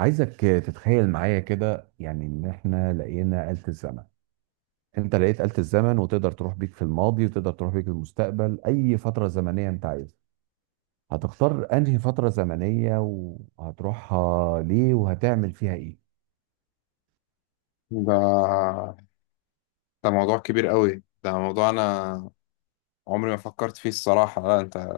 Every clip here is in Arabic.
عايزك تتخيل معايا كده، يعني ان احنا لقينا آلة الزمن. انت لقيت آلة الزمن وتقدر تروح بيك في الماضي وتقدر تروح بيك المستقبل، اي فترة زمنية انت عايزها. هتختار انهي فترة زمنية وهتروحها ليه وهتعمل فيها ايه؟ ده ده موضوع كبير قوي. ده موضوع انا عمري ما فكرت فيه الصراحة. لا انت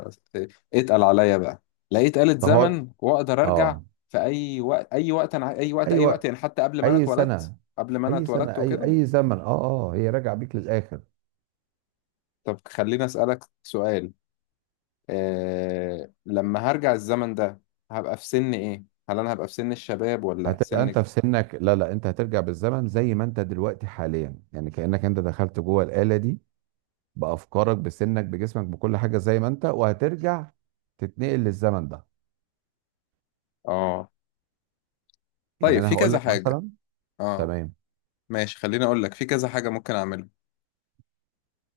اتقل عليا بقى. لقيت آلة طب هقول، زمن واقدر ارجع اه. في اي وقت، اي وقت، انا اي وقت اي اي وقت يعني وقت. حتى قبل ما انا اي اتولدت، سنة. قبل ما انا اي سنة، اتولدت اي وكده. اي زمن، اه، اه، هي راجعة بيك للاخر. طب خليني اسألك سؤال، إيه لما هرجع الزمن ده هبقى في سن ايه؟ هل انا هبقى في سن الشباب ولا هتبقى انت سن؟ في سنك. لا، لا، انت هترجع بالزمن زي ما انت دلوقتي حاليا، يعني كأنك انت دخلت جوه الآلة دي بافكارك بسنك بجسمك بكل حاجه زي ما انت، وهترجع تتنقل للزمن ده. اه، يعني طيب انا في هقول كذا لك حاجة. مثلا. اه تمام. ماشي، خليني اقول لك، في كذا حاجة ممكن اعملها.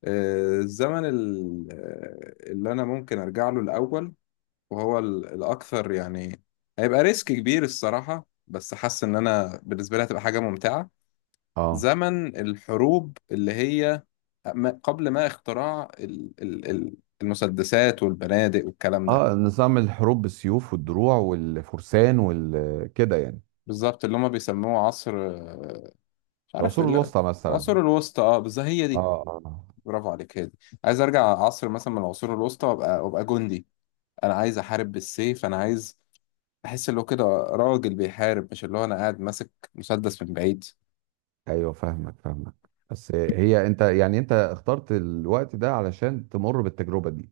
الزمن اللي انا ممكن ارجع له الاول، وهو الاكثر يعني، هيبقى ريسك كبير الصراحه، بس حاسس ان انا بالنسبه لي هتبقى حاجه ممتعه. اه زمن الحروب، اللي هي قبل ما اختراع المسدسات والبنادق والكلام ده. اه. نظام الحروب بالسيوف والدروع والفرسان والكده يعني. بالظبط، اللي هم بيسموه عصر مش عارف العصور ال- الوسطى مثلا. العصور الوسطى، اه بالظبط هي اه، دي. اه. برافو عليك، هي دي. عايز ارجع عصر مثلا من العصور الوسطى، وابقى جندي. انا عايز احارب بالسيف. انا عايز بحس اللي هو كده راجل بيحارب، مش اللي هو انا قاعد ماسك مسدس من بعيد. ايوه، فاهمك، فاهمك. بس هي انت يعني، انت اخترت الوقت ده علشان تمر بالتجربه دي.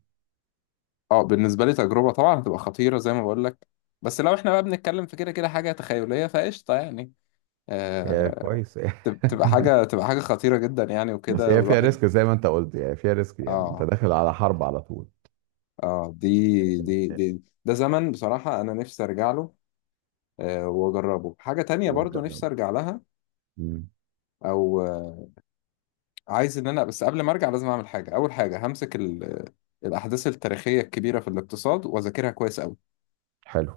اه بالنسبه لي تجربه طبعا هتبقى خطيره زي ما بقول لك. بس لو احنا بقى بنتكلم في كده كده حاجه تخيليه فقشطه يعني. هي آه، كويس. تبقى حاجه خطيره جدا يعني بس وكده هي فيها والواحد. ريسك زي ما انت قلت، يعني فيها ريسك، يعني انت اه، داخل على حرب على طول. اه، دي ده زمن بصراحه انا نفسي ارجع له. آه، واجربه. حاجه تانية برضو وتجرب. نفسي ارجع لها، مم. او آه، عايز ان انا بس قبل ما ارجع لازم اعمل حاجه. اول حاجه همسك الاحداث التاريخيه الكبيره في الاقتصاد واذاكرها كويس قوي. حلو.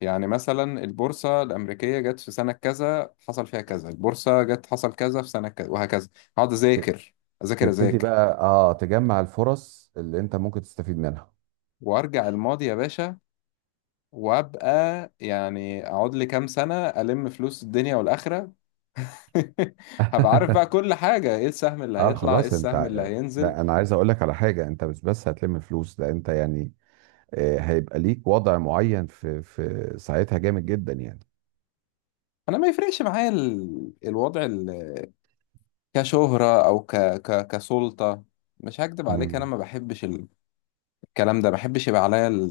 يعني مثلا البورصة الأمريكية جت في سنة كذا حصل فيها كذا، البورصة جت حصل كذا في سنة كذا، وهكذا. هقعد أذاكر تبتدي أذاكر. بقى تجمع الفرص اللي انت ممكن تستفيد منها. وأرجع الماضي يا باشا، وأبقى يعني أقعد لي كام سنة ألم فلوس الدنيا والآخرة. هبقى عارف بقى كل حاجة، إيه السهم اللي اه، هيطلع إيه خلاص، انت السهم اللي هينزل. لا، انا عايز اقول لك على حاجه، انت مش بس هتلم فلوس، ده انت يعني هيبقى ليك وضع معين في ساعتها جامد جدا يعني. أنا ما يفرقش معايا الوضع كشهرة، أو كسلطة. مش هكدب عليك، أنا مم. ما بحبش الكلام ده، ما بحبش يبقى عليا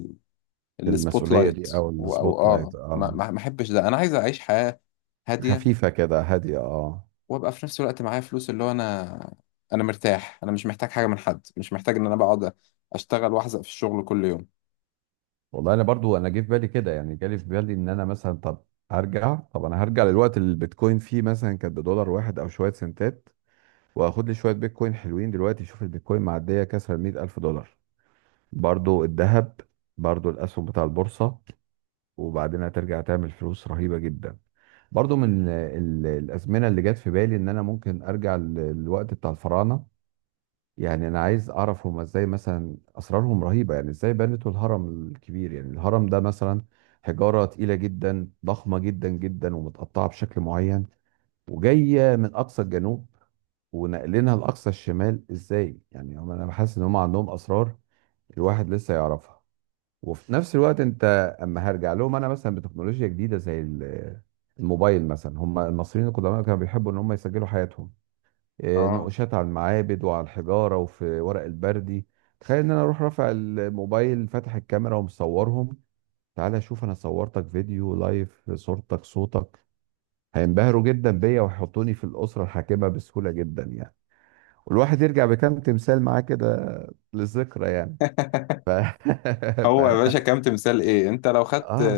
السبوت المسؤوليه لايت. دي او و- او السبوت اه لايت، ما اه. احبش ده. انا عايز اعيش حياة هادية، خفيفه كده، هاديه، اه. وابقى في نفس الوقت معايا فلوس، اللي هو انا مرتاح، انا مش محتاج حاجة من حد، مش محتاج ان انا بقعد اشتغل واحزق في الشغل كل يوم. والله انا برضو، انا جه في بالي كده يعني، جالي في بالي ان انا مثلا، طب هرجع، طب انا هرجع للوقت اللي البيتكوين فيه مثلا كانت بدولار واحد او شويه سنتات، واخد لي شويه بيتكوين حلوين، دلوقتي شوف البيتكوين معديه كسر ال 100 ألف دولار. برضو الذهب. برضو الاسهم بتاع البورصه. وبعدين هترجع تعمل فلوس رهيبه جدا. برضو من الازمنه اللي جت في بالي ان انا ممكن ارجع للوقت بتاع الفراعنه. يعني انا عايز اعرف هما ازاي مثلا، اسرارهم رهيبه، يعني ازاي بنتوا الهرم الكبير؟ يعني الهرم ده مثلا حجاره تقيله جدا، ضخمه جدا جدا ومتقطعه بشكل معين وجايه من اقصى الجنوب ونقلينها لاقصى الشمال ازاي؟ يعني انا بحس ان هم عندهم اسرار الواحد لسه يعرفها. وفي نفس الوقت انت، اما هرجع لهم انا مثلا بتكنولوجيا جديده زي الموبايل مثلا، هم المصريين القدماء كانوا بيحبوا ان هم يسجلوا حياتهم، إيه، اه. نقوشات على المعابد وعلى الحجاره وفي ورق البردي. تخيل ان انا اروح رافع الموبايل، فاتح الكاميرا ومصورهم. تعالى شوف، انا صورتك فيديو لايف، صورتك صوتك. هينبهروا جدا بيا ويحطوني في الاسره الحاكمه بسهوله جدا يعني. والواحد يرجع بكام تمثال معاه كده، للذكرى يعني. ف... ف... هو يا باشا كام تمثال ايه، انت لو خدت اه،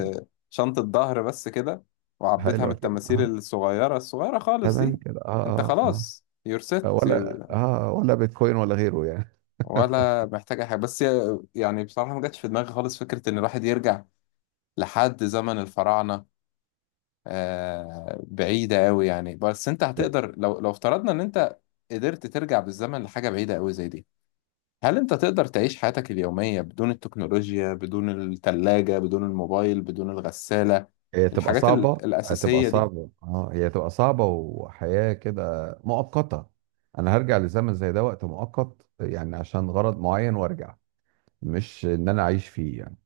شنطة ظهر بس كده وعبيتها من حلوة كده، التماثيل اه. الصغيرة خالص تمام دي، كده، انت اه، اه. خلاص. you're set. اه ولا اه ولا بيتكوين ولا غيره يعني. ولا محتاج اي حاجة بس. يعني بصراحة ما جاتش في دماغي خالص فكرة ان الواحد يرجع لحد زمن الفراعنة. بعيدة قوي يعني، بس انت لا، هتقدر، لو لو افترضنا ان انت قدرت ترجع بالزمن لحاجة بعيدة قوي زي دي، هل انت تقدر تعيش حياتك اليومية بدون التكنولوجيا، بدون التلاجة، بدون الموبايل، بدون الغسالة، هي تبقى الحاجات صعبة، هتبقى الأساسية دي؟ صعبة، اه، هي تبقى صعبة وحياة كده مؤقتة. انا هرجع لزمن زي ده وقت مؤقت يعني عشان غرض معين وارجع، مش ان انا اعيش فيه يعني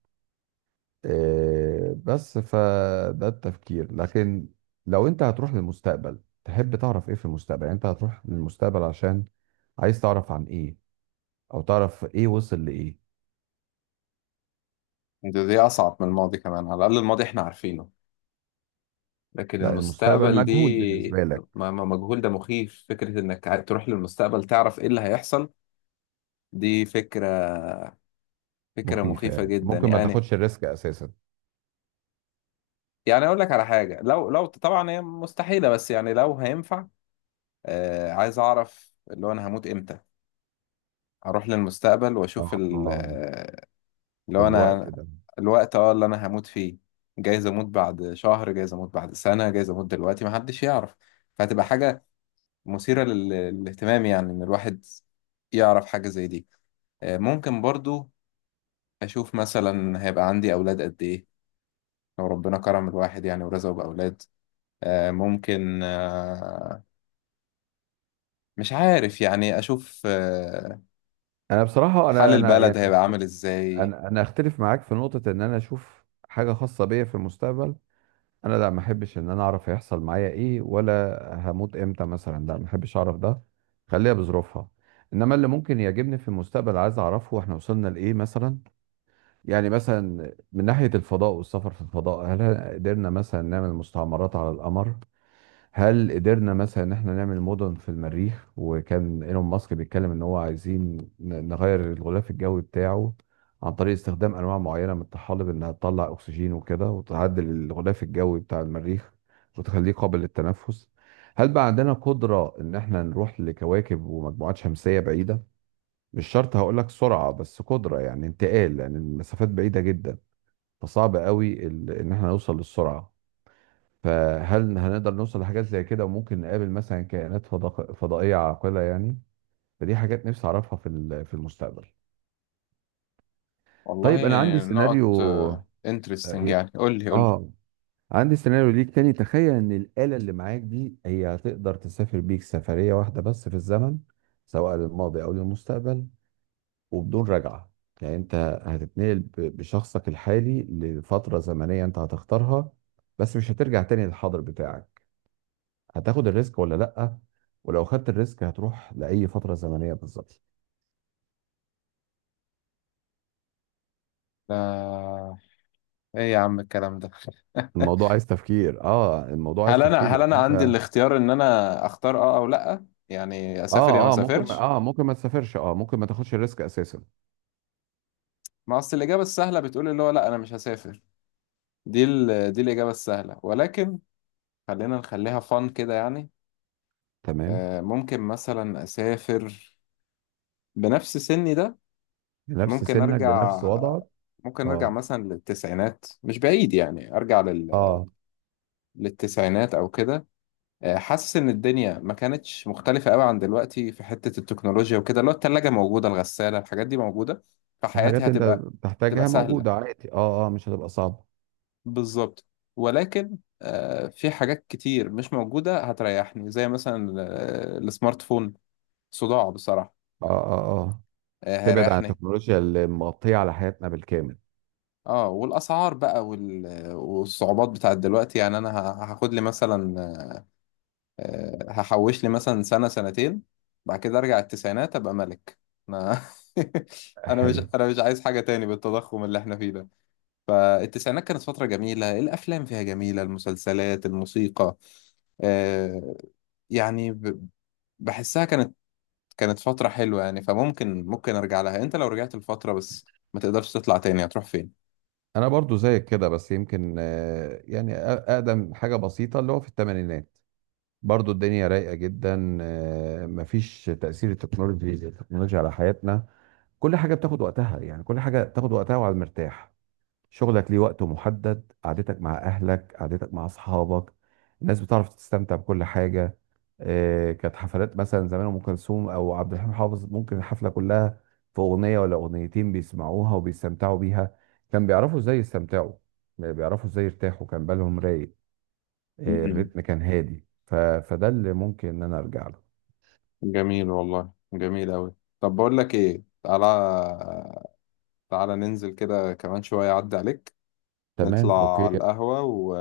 بس فده التفكير. لكن لو انت هتروح للمستقبل تحب تعرف ايه في المستقبل؟ يعني انت هتروح للمستقبل عشان عايز تعرف عن ايه، او تعرف ايه وصل لايه؟ دي أصعب من الماضي كمان. على الأقل الماضي احنا عارفينه، لكن لا، المستقبل المستقبل مجهول دي بالنسبة لك. مجهول. ده مخيف فكرة انك تروح للمستقبل تعرف ايه اللي هيحصل. دي فكرة، فكرة مخيفة، مخيفة يعني جدا ممكن ما يعني. تاخدش الريسك اساسا. يعني اقول لك على حاجه، لو لو طبعا هي مستحيله بس يعني لو هينفع، آه عايز اعرف اللي هو انا هموت امتى. اروح للمستقبل واشوف اه، اللي هو الوقت انا، ده. الوقت اه اللي انا هموت فيه. جايز اموت بعد شهر، جايز اموت بعد سنه، جايز اموت دلوقتي، محدش يعرف. فهتبقى حاجه مثيره للاهتمام يعني، ان الواحد يعرف حاجه زي دي. آه ممكن برضو اشوف مثلا هيبقى عندي اولاد قد ايه، لو ربنا كرم الواحد يعني ورزقه باولاد. آه، ممكن آه، مش عارف يعني، أشوف انا بصراحة، حال انا البلد يعني، هيبقى عامل إزاي. انا اختلف معاك في نقطة ان انا اشوف حاجة خاصة بيا في المستقبل. انا لا، ما احبش ان انا اعرف هيحصل معايا ايه، ولا هموت امتى مثلا. لا، ما احبش اعرف ده، خليها بظروفها. انما اللي ممكن يعجبني في المستقبل، عايز اعرفه احنا وصلنا لايه مثلا. يعني مثلا من ناحية الفضاء والسفر في الفضاء، هل قدرنا مثلا نعمل مستعمرات على القمر؟ هل قدرنا مثلا ان احنا نعمل مدن في المريخ؟ وكان ايلون ماسك بيتكلم ان هو عايزين نغير الغلاف الجوي بتاعه عن طريق استخدام انواع معينه من الطحالب انها تطلع اكسجين وكده، وتعدل الغلاف الجوي بتاع المريخ وتخليه قابل للتنفس. هل بقى عندنا قدره ان احنا نروح لكواكب ومجموعات شمسيه بعيده؟ مش شرط هقول لك سرعه بس قدره، يعني انتقال، لان يعني المسافات بعيده جدا، فصعب قوي ان احنا نوصل للسرعه. فهل هنقدر نوصل لحاجات زي كده، وممكن نقابل مثلا كائنات فضائية عاقلة يعني؟ فدي حاجات نفسي أعرفها في المستقبل. والله. طيب، أنا عندي نقط سيناريو. آه انترستنج يعني، قول لي قول لي. آه، عندي سيناريو ليك تاني. تخيل إن الآلة اللي معاك دي هي هتقدر تسافر بيك سفرية واحدة بس في الزمن، سواء للماضي أو للمستقبل، وبدون رجعة. يعني أنت هتتنقل بشخصك الحالي لفترة زمنية أنت هتختارها، بس مش هترجع تاني للحاضر بتاعك. هتاخد الريسك ولا لأ؟ ولو خدت الريسك هتروح لأي فترة زمنية بالظبط؟ لا، إيه يا عم الكلام ده؟ الموضوع عايز تفكير، الموضوع عايز تفكير هل لأن أنا عندي انت الاختيار إن أنا أختار أه أو لأ، يعني أسافر يا ما أسافرش؟ ممكن ما تسافرش، ممكن ما تاخدش الريسك اساسا. ما أصل الإجابة السهلة بتقول اللي هو لأ أنا مش هسافر، دي الإجابة السهلة، ولكن خلينا نخليها فن كده يعني. تمام. ممكن مثلا أسافر بنفس سني ده. بنفس ممكن سنك، أرجع، بنفس وضعك. ممكن ارجع اه، مثلا للتسعينات، مش بعيد يعني، ارجع اه، للتسعينات او كده. حاسس ان الدنيا ما كانتش مختلفه قوي عن دلوقتي في حته التكنولوجيا وكده، اللي هو الثلاجه موجوده، الغساله، الحاجات دي موجوده، فحياتي الحاجات اللي انت هتبقى تبقى بتحتاجها سهله موجودة عادي، اه، اه، مش هتبقى صعبة. بالظبط. ولكن في حاجات كتير مش موجوده هتريحني، زي مثلا السمارت فون صداع بصراحه، اه، اه، اه، تبعد عن هيريحني. التكنولوجيا اللي مغطية على حياتنا بالكامل. اه، والاسعار بقى والصعوبات بتاعت دلوقتي يعني، انا هاخد لي مثلا، هحوش لي مثلا سنة سنتين، بعد كده ارجع التسعينات ابقى ملك انا. انا مش، ايوه، انا مش عايز حاجة تاني بالتضخم اللي احنا فيه ده. فالتسعينات كانت فترة جميلة، الافلام فيها جميلة، المسلسلات، الموسيقى، آه، يعني بحسها كانت، كانت فترة حلوة يعني، فممكن ممكن ارجع لها. انت لو رجعت الفترة بس ما تقدرش تطلع تاني، هتروح فين؟ انا برضو زيك كده بس يمكن يعني اقدم حاجة بسيطة اللي هو في الثمانينات، برضو الدنيا رايقة جدا، مفيش تأثير التكنولوجيا على حياتنا. كل حاجة بتاخد وقتها يعني، كل حاجة بتاخد وقتها وعلى المرتاح. شغلك ليه وقت محدد، قعدتك مع أهلك، قعدتك مع أصحابك. الناس بتعرف تستمتع بكل حاجة. كانت حفلات مثلا زمان أم كلثوم أو عبد الحليم حافظ، ممكن الحفلة كلها في أغنية ولا أغنيتين بيسمعوها وبيستمتعوا بيها. كان بيعرفوا إزاي يستمتعوا، بيعرفوا إزاي يرتاحوا، كان بالهم رايق. إيه، مم. الريتم كان هادي، فده اللي ممكن ان انا ارجع له. جميل والله، جميل أوي. طب بقول لك ايه، تعالى تعالى ننزل كده كمان شوية، أعدي عليك، تمام، نطلع اوكي. على القهوة و...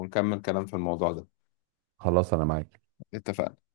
ونكمل كلام في الموضوع ده. خلاص انا معاك. اتفقنا.